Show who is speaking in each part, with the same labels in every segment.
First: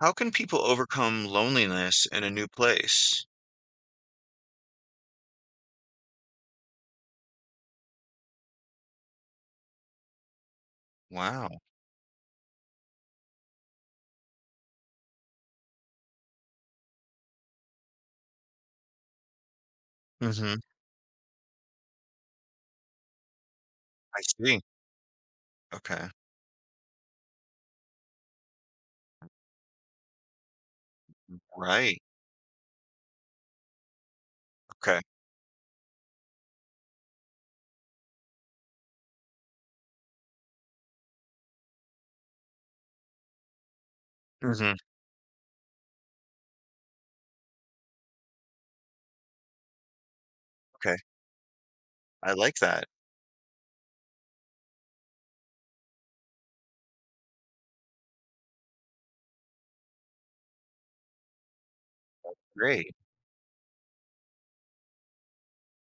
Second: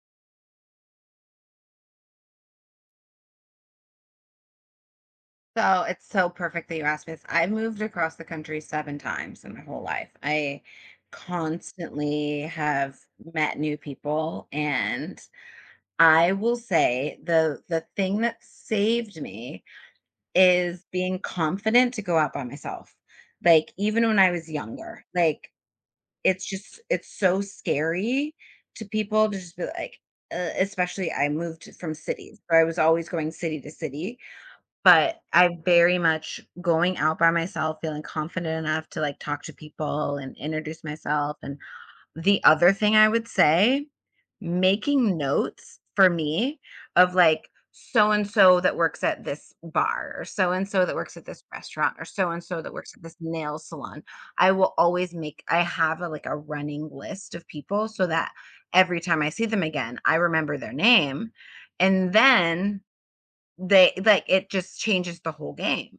Speaker 1: How can people overcome loneliness in a new place?
Speaker 2: So it's so perfect that you asked me this. I've moved across the country 7 times in my whole life. I
Speaker 1: Wow.
Speaker 2: constantly have met new people, and I will say the thing that saved me
Speaker 1: Hmm.
Speaker 2: is being confident to go out by myself. Like, even when
Speaker 1: I
Speaker 2: I was
Speaker 1: see.
Speaker 2: younger, like,
Speaker 1: Okay.
Speaker 2: it's just it's so scary to people to just be like especially I moved from
Speaker 1: Right.
Speaker 2: cities. So I was always going city to city,
Speaker 1: Okay.
Speaker 2: but I very much going out by myself, feeling confident enough to, like, talk to people and introduce myself. And the other thing I would say,
Speaker 1: Hmm.
Speaker 2: making notes for me of, like, so and so that works at this bar, or so and so that
Speaker 1: Okay.
Speaker 2: works at this restaurant, or so
Speaker 1: I
Speaker 2: and
Speaker 1: like
Speaker 2: so that
Speaker 1: that.
Speaker 2: works at this nail salon. I will always make I have a, like, a running list of people so that every time I see them again, I remember their name, and then
Speaker 1: Great.
Speaker 2: they like, it just changes the whole game,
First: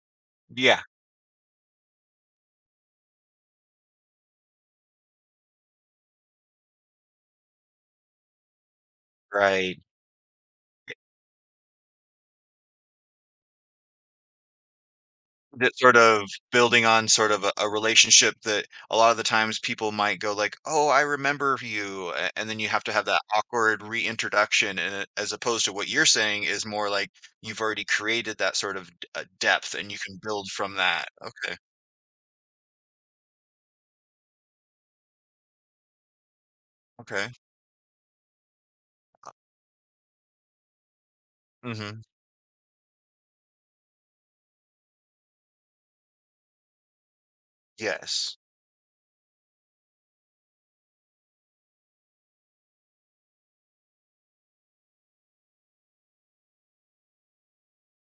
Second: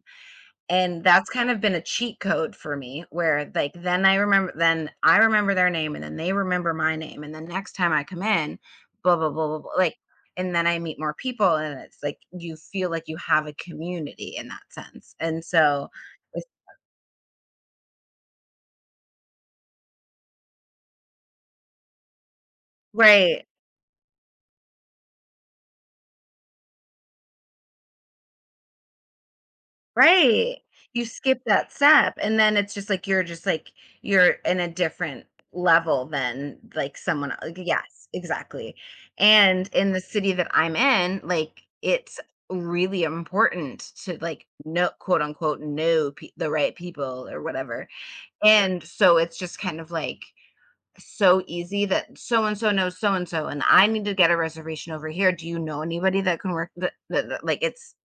Speaker 1: Yeah.
Speaker 2: and that's kind of been a cheat code for me where, like, then I remember their name, and then they remember my name, and the next time I come in, blah, blah, blah, blah, blah,
Speaker 1: Right.
Speaker 2: like, and then I meet more people, and it's like you feel like you have a community in that sense, and
Speaker 1: That
Speaker 2: so
Speaker 1: sort of
Speaker 2: it's
Speaker 1: building on sort of a relationship that a lot of the times people might go like, "Oh, I remember you," and then you have to have that
Speaker 2: right.
Speaker 1: awkward reintroduction, and as opposed to what you're saying is more like you've already created that sort of depth, and you can build
Speaker 2: Right.
Speaker 1: from
Speaker 2: You
Speaker 1: that.
Speaker 2: skip
Speaker 1: Okay.
Speaker 2: that step and then it's just like you're in a different level than like
Speaker 1: Okay.
Speaker 2: someone el- like, yes, exactly. And in the city that I'm in, like,
Speaker 1: Hmm.
Speaker 2: it's really important to, like, know, quote unquote, know pe- the right people or whatever.
Speaker 1: Yes.
Speaker 2: And so it's just kind of like so easy that so and so knows so and so, and I need to get a reservation over here. Do you know anybody that can work the like,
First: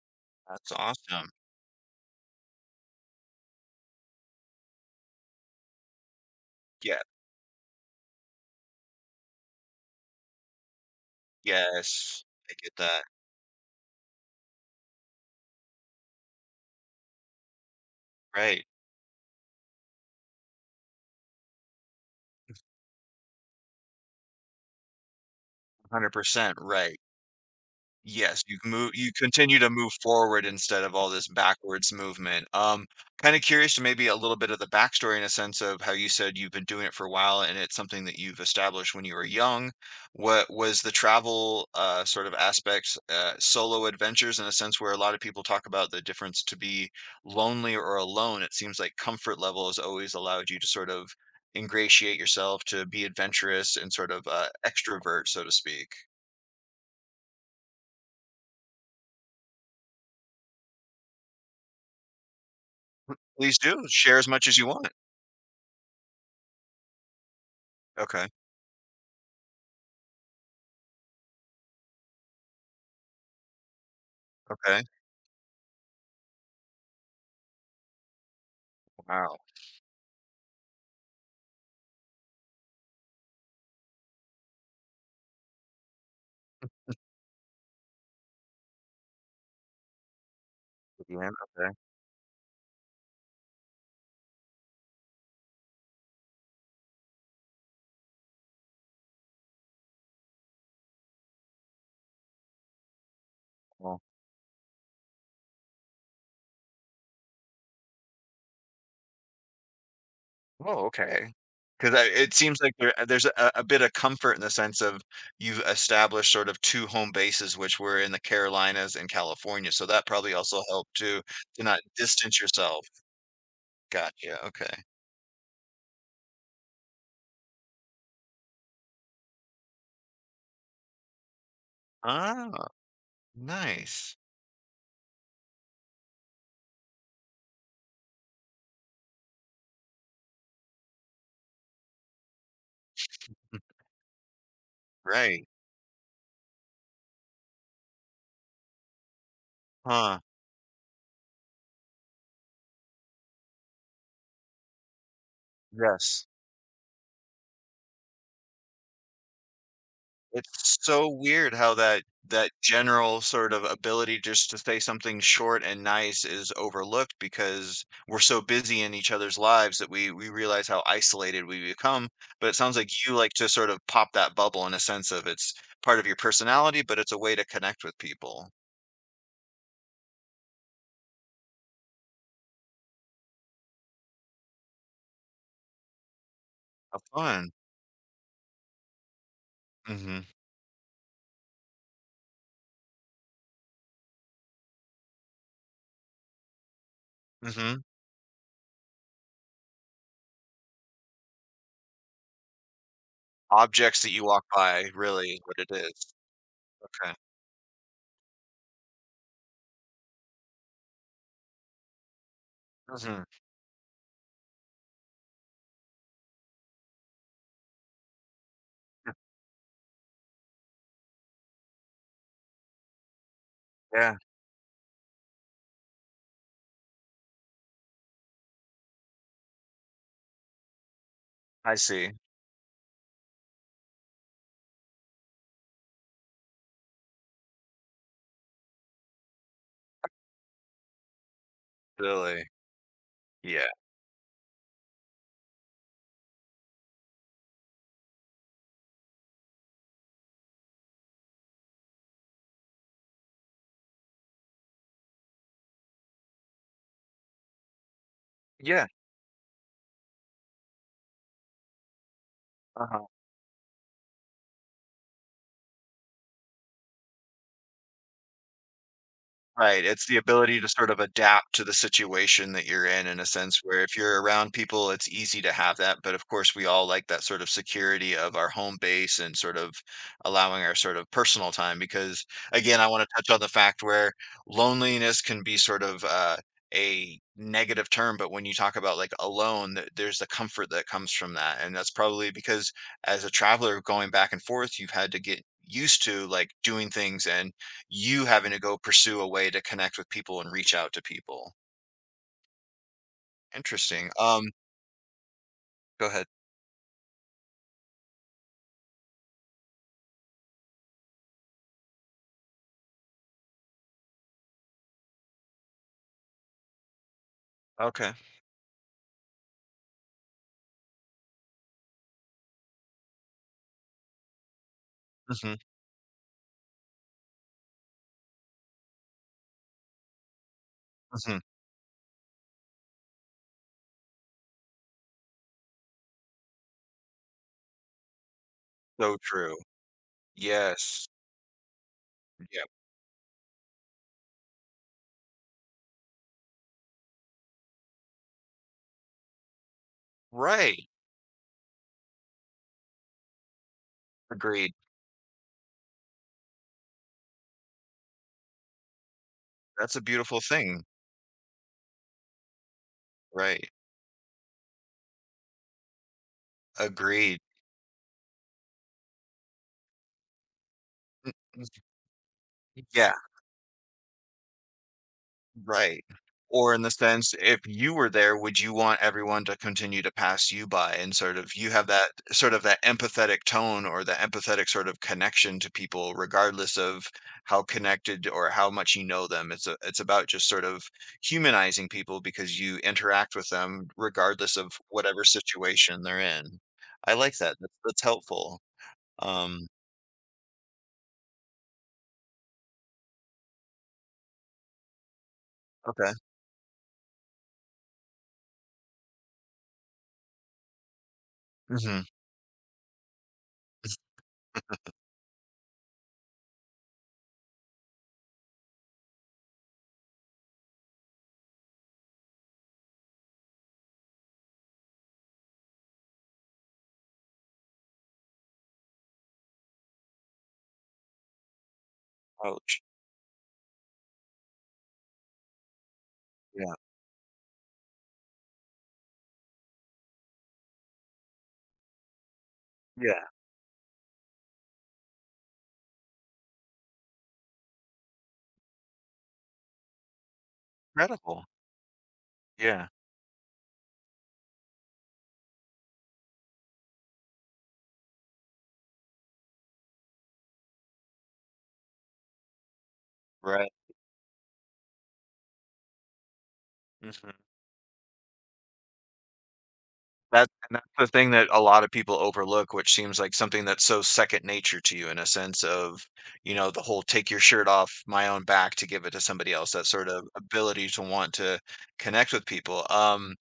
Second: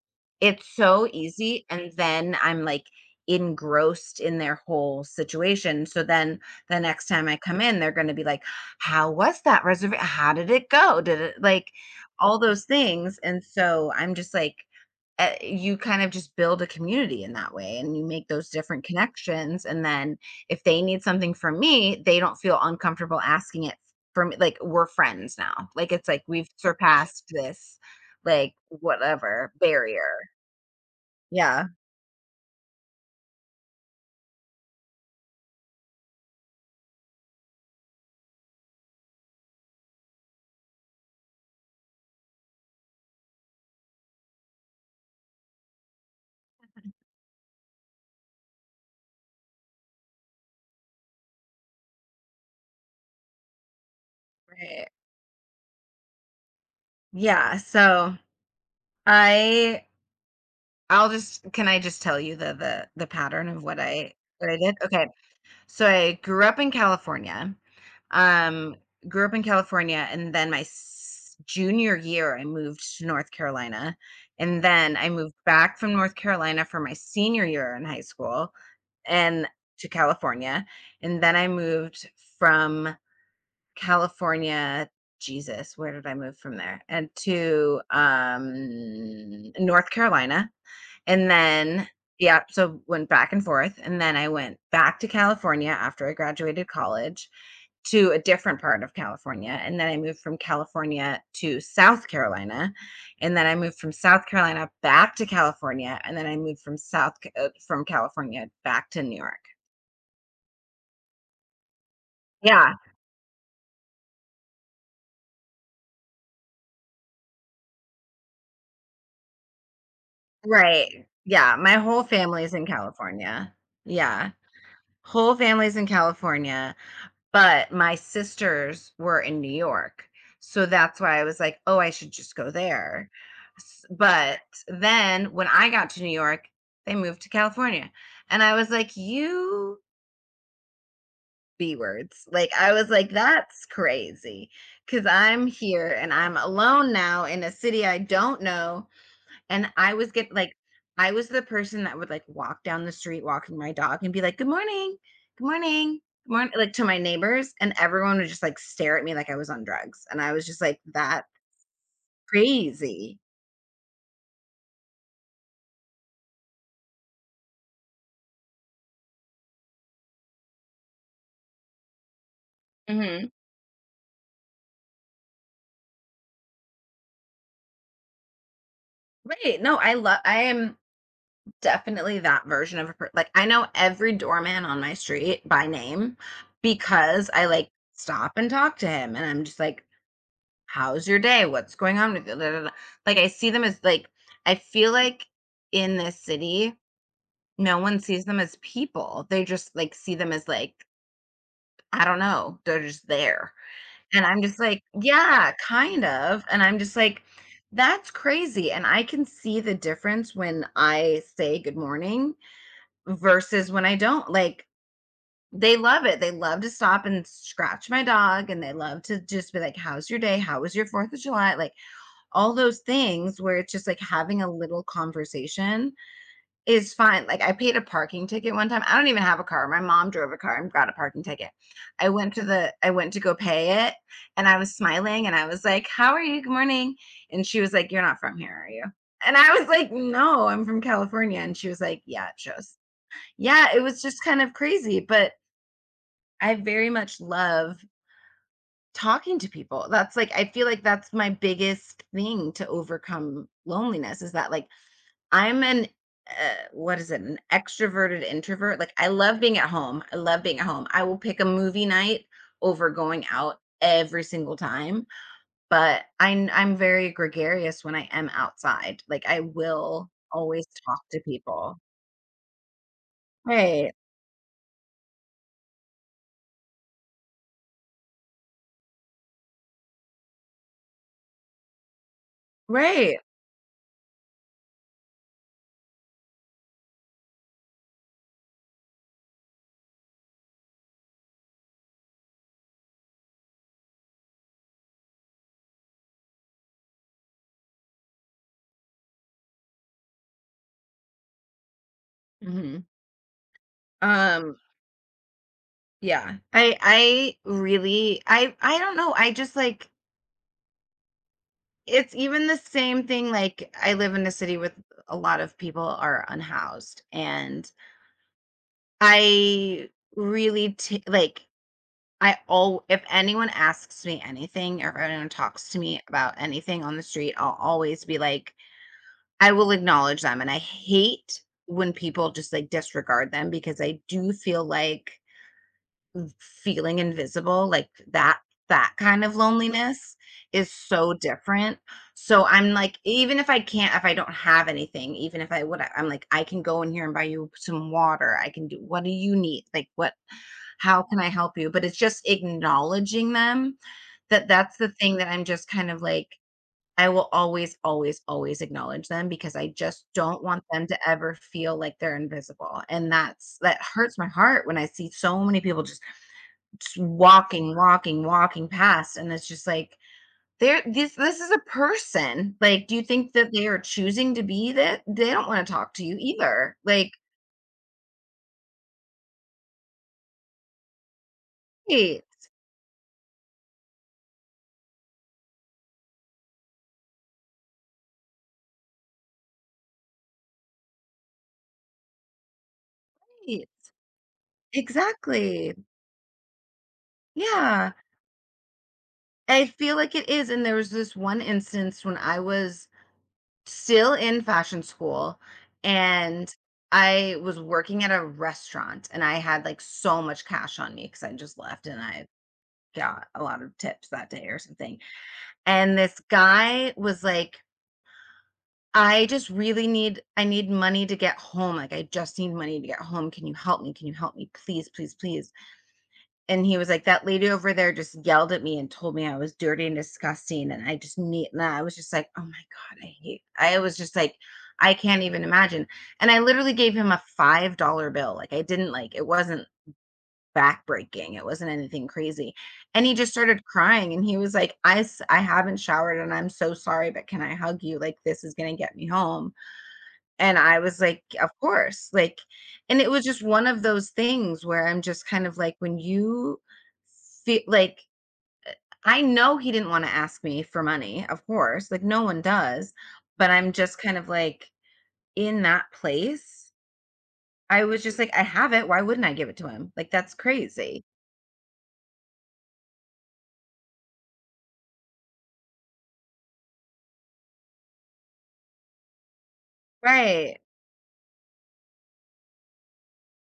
Speaker 2: it's
Speaker 1: That's
Speaker 2: so
Speaker 1: awesome.
Speaker 2: easy, and then I'm, like, engrossed in their whole situation, so then the
Speaker 1: Yeah.
Speaker 2: next time I come in, they're gonna be like, "How was that reservation? How did it go? Did it," like,
Speaker 1: Yes.
Speaker 2: all
Speaker 1: I
Speaker 2: those
Speaker 1: get that.
Speaker 2: things, and so I'm just like, eh, you kind of just build a community in that way, and you make those
Speaker 1: Right.
Speaker 2: different connections, and then if they need something from me, they don't feel uncomfortable asking it from me. Like, we're friends now. Like, it's like we've
Speaker 1: 100%, right.
Speaker 2: surpassed this,
Speaker 1: Yes,
Speaker 2: like,
Speaker 1: you
Speaker 2: whatever
Speaker 1: continue to move
Speaker 2: barrier.
Speaker 1: forward instead of all this
Speaker 2: Yeah.
Speaker 1: backwards movement. Kind of curious to maybe a little bit of the backstory in a sense of how you said you've been doing it for a while and it's something that you've established when you were young. What was the travel sort of aspects, solo adventures in a sense where a lot of people talk about the difference to be lonely or alone? It seems like comfort level has always allowed you to sort of ingratiate yourself, to be adventurous and sort of
Speaker 2: Right.
Speaker 1: extrovert, so to speak.
Speaker 2: Yeah. So I I'll just can I just tell you the pattern
Speaker 1: Please
Speaker 2: of
Speaker 1: do share as much
Speaker 2: what I
Speaker 1: as you
Speaker 2: did?
Speaker 1: want.
Speaker 2: Okay. So I grew up in California.
Speaker 1: Okay,
Speaker 2: Um, grew up in California, and then my s- junior year, I moved to North Carolina, and
Speaker 1: okay.
Speaker 2: then I moved back from North Carolina for my senior year in high school,
Speaker 1: Wow,
Speaker 2: and to California, and then I moved from California. Jesus, where did I move from there? And to North Carolina, and
Speaker 1: again, okay,
Speaker 2: then, yeah, so went back and forth. And then I went back to California after I graduated college to a different part of California. And then I moved from California to South Carolina. And then I moved from
Speaker 1: well,
Speaker 2: South Carolina back to California. And then I moved from South Ca- from California back to New York.
Speaker 1: oh, okay. Because it seems like
Speaker 2: Yeah,
Speaker 1: there there's a bit of comfort in the sense of you've established sort of two home bases, which were in the Carolinas and California, so that probably also helped
Speaker 2: right.
Speaker 1: too,
Speaker 2: Yeah,
Speaker 1: to
Speaker 2: my
Speaker 1: not
Speaker 2: whole
Speaker 1: distance
Speaker 2: family's in
Speaker 1: yourself.
Speaker 2: California. Yeah.
Speaker 1: Gotcha, okay.
Speaker 2: Whole family's in California. But my sisters were in New York, so that's why I was like, "Oh, I should just go
Speaker 1: Ah,
Speaker 2: there." S
Speaker 1: nice.
Speaker 2: but then when I got to New York, they moved to California, and I was like, "You B words." Like, I was like, "That's crazy," because 'cause I'm
Speaker 1: Right.
Speaker 2: here and I'm alone now in a city I don't know, and I was
Speaker 1: Huh,
Speaker 2: get like, I was the person that would like walk down the street walking my dog and be like, "Good morning, good morning,
Speaker 1: yes.
Speaker 2: good morning," like to my neighbors, and everyone would just like stare at me like I was on drugs, and I was just
Speaker 1: It's
Speaker 2: like,
Speaker 1: so
Speaker 2: "That's
Speaker 1: weird how that
Speaker 2: crazy."
Speaker 1: general sort of ability just to say something short and nice is overlooked because we're so busy in each other's lives that we realize how isolated we become. But it sounds like you
Speaker 2: Mhm.
Speaker 1: like to sort of pop that bubble in a sense of it's part of your personality, but it's a way to connect with people.
Speaker 2: Right. No, I love I am definitely that version of a person. Like, I know every doorman on my street by name
Speaker 1: How
Speaker 2: because I
Speaker 1: fun.
Speaker 2: like stop and talk to him and I'm just like,
Speaker 1: Hmm.
Speaker 2: How's your day? What's going on with you? Da, da, da. Like, I see them as like I feel like in this city, no
Speaker 1: Hmm.
Speaker 2: one sees them as people. They just like see them as like, I don't know, they're just there.
Speaker 1: Objects that
Speaker 2: And
Speaker 1: you
Speaker 2: I'm
Speaker 1: walk
Speaker 2: just like,
Speaker 1: by really is
Speaker 2: yeah,
Speaker 1: what it
Speaker 2: kind
Speaker 1: is.
Speaker 2: of. And I'm just
Speaker 1: Okay.
Speaker 2: like, that's crazy. And I can see the difference when I say good morning
Speaker 1: Hmm.
Speaker 2: versus when I don't. Like, they love it. They love to stop and scratch my dog, and they love to just be like, How's your day? How was your Fourth of July? Like, all those things where it's just like
Speaker 1: Yeah,
Speaker 2: having a little conversation is fine. Like, I paid a parking ticket one time. I don't even have a car. My mom drove a car and got a parking ticket.
Speaker 1: I
Speaker 2: I
Speaker 1: see.
Speaker 2: went to the I went to go pay it, and I was smiling and I was like, "How are you? Good morning." And she was like, "You're not from here, are you?" And I was like, "No, I'm from California." And she was like, "Yeah, it
Speaker 1: Really.
Speaker 2: shows."
Speaker 1: Yeah.
Speaker 2: Yeah, it was just kind of crazy, but I very much love talking to people. That's like I feel like that's my biggest thing to overcome loneliness is that, like, I'm an what is it? An extroverted introvert,
Speaker 1: Yeah.
Speaker 2: like, I love being at home, I love being at home. I will pick a movie night over
Speaker 1: Uh-huh.
Speaker 2: going out every single time, but I'm very gregarious when I am outside, like, I
Speaker 1: Right, it's
Speaker 2: will
Speaker 1: the ability
Speaker 2: always
Speaker 1: to sort of
Speaker 2: talk to
Speaker 1: adapt to the
Speaker 2: people.
Speaker 1: situation that you're in a sense where
Speaker 2: Right,
Speaker 1: if you're around people, it's easy to have that, but of course, we all like that sort of security of our home base and sort of allowing our sort of personal time because, again, I wanna
Speaker 2: right.
Speaker 1: touch on the fact where loneliness can be sort of, a negative term, but when you talk about, like, alone, th there's the comfort that comes from that, and that's probably because as a traveler going back and forth, you've had to get used to, like, doing things and you having to go pursue a way to connect with people and reach out to people.
Speaker 2: Mhm.
Speaker 1: Interesting.
Speaker 2: Um,
Speaker 1: Go ahead.
Speaker 2: yeah. I really I don't know, I just, like It's even the same thing, like, I live in a city with a lot of people are unhoused, and
Speaker 1: Okay.
Speaker 2: I really t like, I all if anyone asks me anything or if anyone
Speaker 1: Mhm,
Speaker 2: talks to me about anything on the street, I'll always be like I will acknowledge them, and I
Speaker 1: mhm.
Speaker 2: hate when people just, like, disregard them because I do feel like feeling invisible, like, that that
Speaker 1: So
Speaker 2: kind of
Speaker 1: true.
Speaker 2: loneliness is
Speaker 1: Yes.
Speaker 2: so different. So
Speaker 1: Yeah.
Speaker 2: I'm like, even if I can't, if I don't have anything, even if I would, I'm like, I can go in here and buy you some water. I can do, what do you need? Like, what,
Speaker 1: Right.
Speaker 2: how can I help you? But it's just acknowledging them that
Speaker 1: Agreed.
Speaker 2: that's the thing that I'm just kind of like, I will always, always, always acknowledge them because I
Speaker 1: That's a
Speaker 2: just
Speaker 1: beautiful
Speaker 2: don't want
Speaker 1: thing.
Speaker 2: them to ever feel like they're invisible. And that's
Speaker 1: Right.
Speaker 2: that hurts my heart when I see so many people just
Speaker 1: Agreed.
Speaker 2: walking, walking, walking past, and it's just like there this
Speaker 1: Mm,
Speaker 2: this is a
Speaker 1: mm,
Speaker 2: person. Like, do you
Speaker 1: yeah.
Speaker 2: think that they are choosing to be that? They don't want to talk to
Speaker 1: Right.
Speaker 2: you
Speaker 1: Or
Speaker 2: either.
Speaker 1: in the
Speaker 2: Like,
Speaker 1: sense, if you were there, would you want everyone to continue to pass you by and sort of you have that
Speaker 2: hey,
Speaker 1: sort of that empathetic tone or the empathetic sort of connection to people, regardless of how connected or how much you know them. It's a, it's about just sort of humanizing people because you interact with
Speaker 2: hey,
Speaker 1: them regardless of whatever
Speaker 2: exactly.
Speaker 1: situation they're in. I like that. That's,
Speaker 2: Yeah.
Speaker 1: that's helpful.
Speaker 2: I
Speaker 1: Um,
Speaker 2: feel like it is. And there was this one instance when I was still in fashion school,
Speaker 1: okay.
Speaker 2: and I was working at a restaurant, and I had like so much cash on me because I just left and
Speaker 1: Hmm.
Speaker 2: I got a lot of tips that day or something, and this guy was like, I just really need I need money to get home, like, I just need money to get home, can you help me, can you help me, please, please, please. And he was like, that lady over there just yelled at me and told me I was dirty and disgusting, and I just need, and I was just like, oh my
Speaker 1: Ouch.
Speaker 2: god, I hate I was just like, I can't even imagine. And I literally
Speaker 1: Yeah.
Speaker 2: gave him a $5 bill. Like, I didn't like it wasn't backbreaking, it wasn't anything crazy, and he just
Speaker 1: Yeah.
Speaker 2: started crying, and he was like, "I s I haven't showered, and I'm so sorry, but can I hug you? Like, this is gonna get me home," and I was like,
Speaker 1: Incredible.
Speaker 2: "Of course," like,
Speaker 1: Yeah.
Speaker 2: and it was just one of those things where I'm just kind of like, when you feel like, I know he didn't wanna ask me for money, of course, like, no one does, but I'm
Speaker 1: Right.
Speaker 2: just kind of like, in that place,
Speaker 1: Mhm.
Speaker 2: I was just like, "I have it, why wouldn't I give it to him?" Like, that's
Speaker 1: That and that's
Speaker 2: crazy.
Speaker 1: the thing that a lot of people overlook, which seems like something that's so second nature to you in a sense of, you know, the whole take your shirt off my own back to give it to somebody else, that sort of
Speaker 2: Right,
Speaker 1: ability to want to connect with people.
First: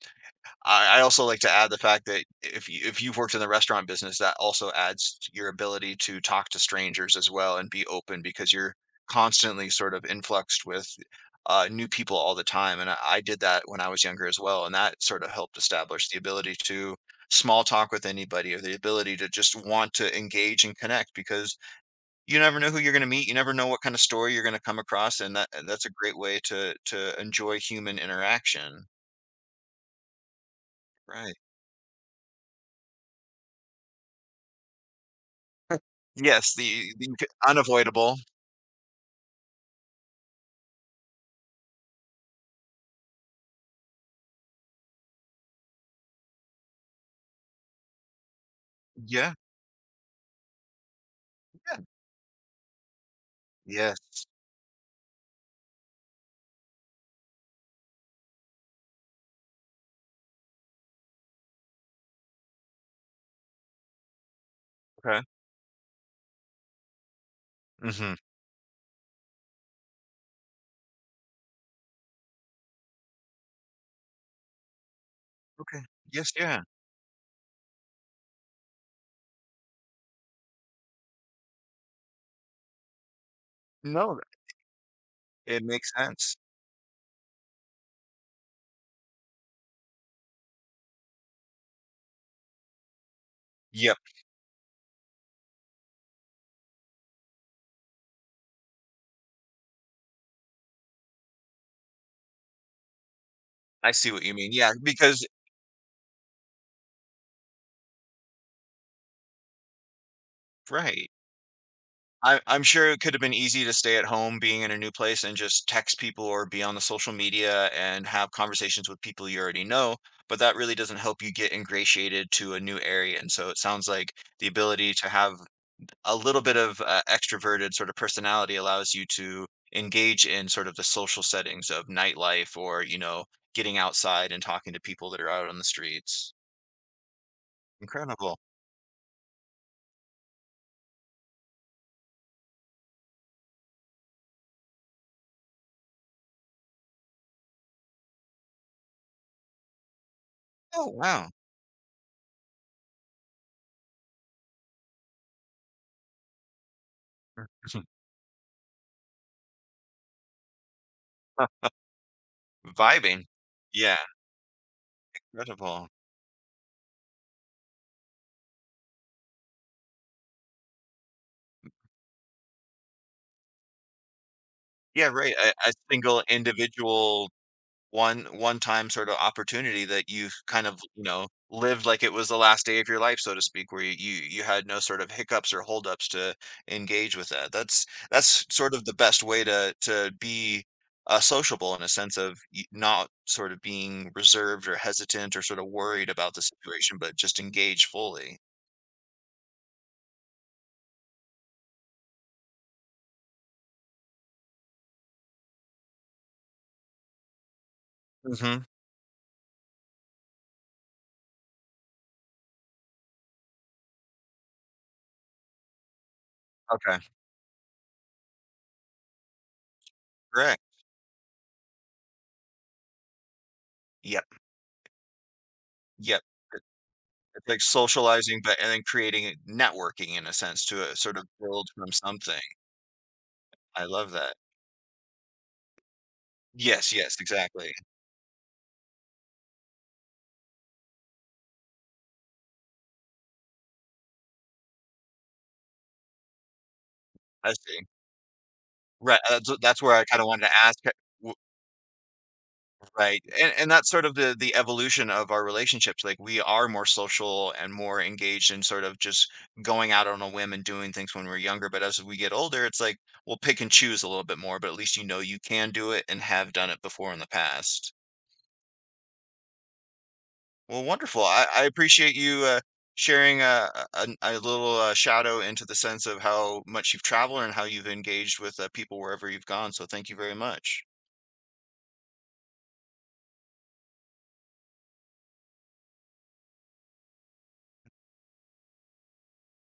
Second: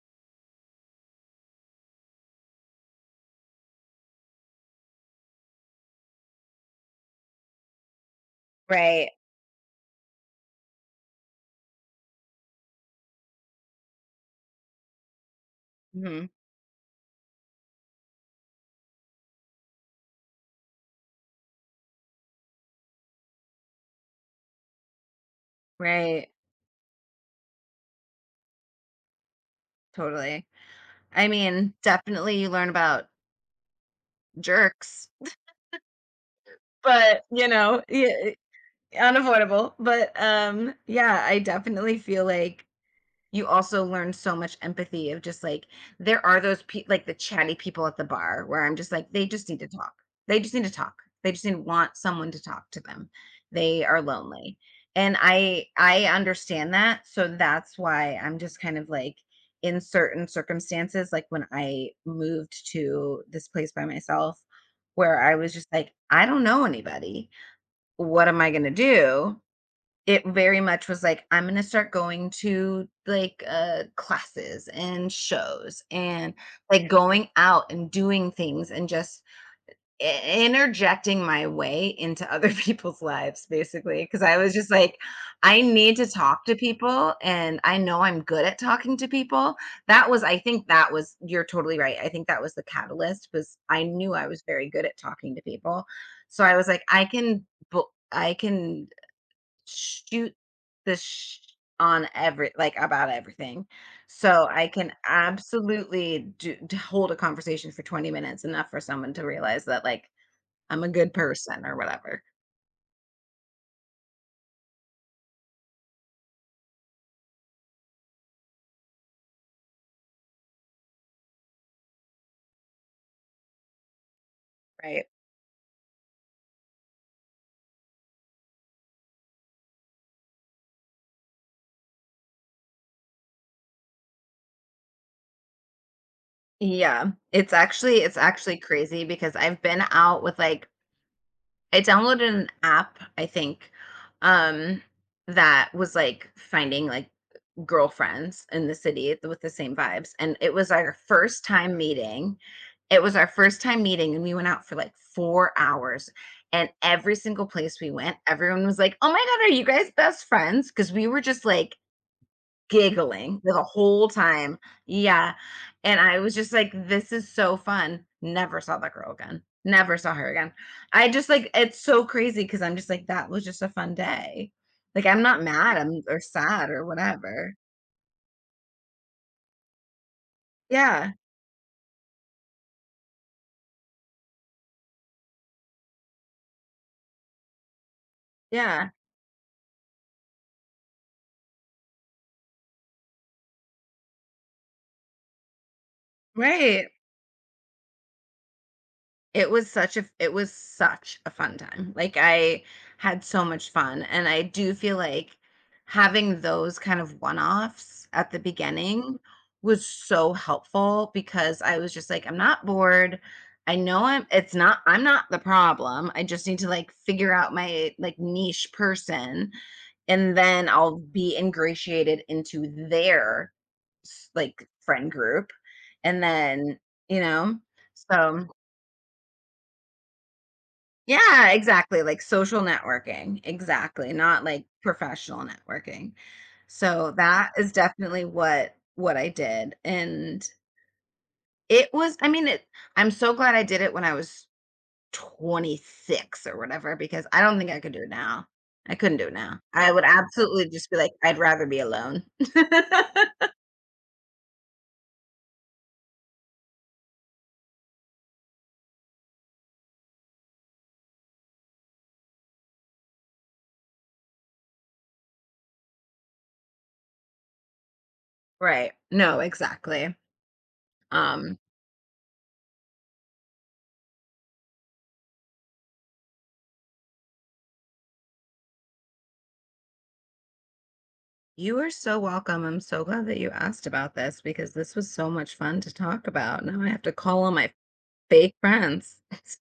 Speaker 1: I also like to add the fact that if you've worked in the restaurant business, that also adds to your ability to talk to strangers as well and be open because you're
Speaker 2: right.
Speaker 1: constantly sort of influxed with new people all the time. And I did that when I was younger as well, and that sort of helped establish the
Speaker 2: Mhm.
Speaker 1: ability to small talk with anybody or the ability to just want to engage and connect because you never know who you're going to meet, you never know what kind of story you're going to come across, and that's a great
Speaker 2: Right.
Speaker 1: way to enjoy human interaction,
Speaker 2: Totally. I
Speaker 1: right.
Speaker 2: mean, definitely you learn about jerks,
Speaker 1: Yes, the
Speaker 2: but
Speaker 1: c
Speaker 2: you know,
Speaker 1: unavoidable.
Speaker 2: yeah, unavoidable. But yeah, I definitely feel like you also learn so much empathy of just like there are those pe- like the chatty people at the bar where I'm just like they
Speaker 1: Yeah,
Speaker 2: just need to talk. They just need to talk. They just need to
Speaker 1: yeah.
Speaker 2: want someone to talk to them. They are
Speaker 1: Yes.
Speaker 2: lonely. And I understand that. So that's why I'm just kind of like in certain circumstances like when I moved to this place by myself where
Speaker 1: Okay.
Speaker 2: I was just like I don't know anybody.
Speaker 1: Mhm.
Speaker 2: What am I going to do? It very much was like I'm going to start going to like classes and
Speaker 1: Okay.
Speaker 2: shows,
Speaker 1: Yes,
Speaker 2: and
Speaker 1: yeah.
Speaker 2: like going out and doing things, and just I- interjecting my way into other people's lives basically
Speaker 1: No,
Speaker 2: because I was just like I
Speaker 1: it makes
Speaker 2: need to
Speaker 1: sense.
Speaker 2: talk to people, and I know I'm good at talking to people. That was I think that was you're totally right, I think that was the catalyst was I
Speaker 1: Yep,
Speaker 2: knew I was very good at talking to people, so I was like I can bu- I can shoot the sh on every like, about everything.
Speaker 1: I see what you
Speaker 2: So
Speaker 1: mean.
Speaker 2: I
Speaker 1: Yeah,
Speaker 2: can
Speaker 1: because
Speaker 2: absolutely do d hold a conversation for 20 minutes, enough for someone to realize that, like, I'm a
Speaker 1: right.
Speaker 2: good person or whatever,
Speaker 1: I'm sure it could have been easy to stay at home being in a new place and just text people or be on the social media and have conversations with people you already know, but that really doesn't help you get ingratiated to a new area, and so it sounds like the ability
Speaker 2: right?
Speaker 1: to have a little bit of extroverted sort of personality allows you to engage in sort of the social settings of nightlife, or getting outside and talking to people that are out on the streets.
Speaker 2: Yeah. It's
Speaker 1: Incredible.
Speaker 2: actually crazy because I've been out with, like, I downloaded an app, I think, um, that was like finding like girlfriends in the city with the same vibes. And it was
Speaker 1: Oh
Speaker 2: our
Speaker 1: wow.
Speaker 2: first time meeting. It was our first time meeting, and we went out for like 4 hours. And every single place we went, everyone was like, Oh my God, are you guys best friends? Because we were just like
Speaker 1: Vibing.
Speaker 2: giggling the
Speaker 1: Yeah.
Speaker 2: whole time. Yeah,
Speaker 1: Incredible.
Speaker 2: and I was just like, "This is so fun." Never saw that girl again. Never saw her again. I just like it's so crazy because 'cause I'm just like, "That was just a fun day." Like,
Speaker 1: Yeah,
Speaker 2: I'm
Speaker 1: right,
Speaker 2: not
Speaker 1: a
Speaker 2: mad, I'm or
Speaker 1: single
Speaker 2: sad or
Speaker 1: individual,
Speaker 2: whatever.
Speaker 1: one-time sort of opportunity that you've kind of,
Speaker 2: Yeah,
Speaker 1: lived like it was the last day of your life, so to speak, where you had no sort of hiccups or holdups to engage with that. That's sort of
Speaker 2: yeah,
Speaker 1: the best way to be, sociable in a sense of y not sort of being reserved or hesitant or sort of worried about the
Speaker 2: right.
Speaker 1: situation, but just engage fully.
Speaker 2: It was such a it was such a fun time. Like, I had so much fun, and I do feel like having those kind of one-offs at the
Speaker 1: Mhm.
Speaker 2: beginning was so helpful because I was just like, "I'm not bored. I know I'm it's not I'm not the problem. I just need to, like,
Speaker 1: Okay.
Speaker 2: figure out my, like, niche person, and
Speaker 1: Correct.
Speaker 2: then I'll be ingratiated into their
Speaker 1: Yep.
Speaker 2: s like, friend group." And
Speaker 1: Yep. It
Speaker 2: then, you
Speaker 1: it's
Speaker 2: know?
Speaker 1: like socializing,
Speaker 2: So
Speaker 1: but and then creating networking in a sense to, sort of
Speaker 2: yeah,
Speaker 1: build from
Speaker 2: exactly, like
Speaker 1: something.
Speaker 2: social networking,
Speaker 1: I love
Speaker 2: exactly,
Speaker 1: that.
Speaker 2: not like professional networking.
Speaker 1: Yes,
Speaker 2: So
Speaker 1: yes,
Speaker 2: that is
Speaker 1: exactly.
Speaker 2: definitely what I did, and it was I mean, it I'm so glad I did it when I was 26 or whatever because I
Speaker 1: I
Speaker 2: don't think I
Speaker 1: see.
Speaker 2: could do it now. I couldn't
Speaker 1: Right,
Speaker 2: do it
Speaker 1: so
Speaker 2: now.
Speaker 1: that's
Speaker 2: I
Speaker 1: where
Speaker 2: would
Speaker 1: I kinda wanted to
Speaker 2: absolutely
Speaker 1: ask,
Speaker 2: just be like,
Speaker 1: w
Speaker 2: I'd rather be alone.
Speaker 1: right, and that's sort of the evolution of our relationships, like, we are more social and more engaged in sort of just going out on a whim and doing things when we're younger, but as we get older, it's like, we'll pick and choose a little bit more, but at least you know you can do it and have done it before in the past.
Speaker 2: Right. No, exactly.
Speaker 1: Well, wonderful. I,
Speaker 2: Um
Speaker 1: I appreciate you sharing a little shadow into the sense of how much you've traveled and how you've engaged with people wherever you've gone. So thank you very much.
Speaker 2: You are so welcome. I'm so glad that you asked about this because this was so much fun to talk about. Now I have to call all my fake friends.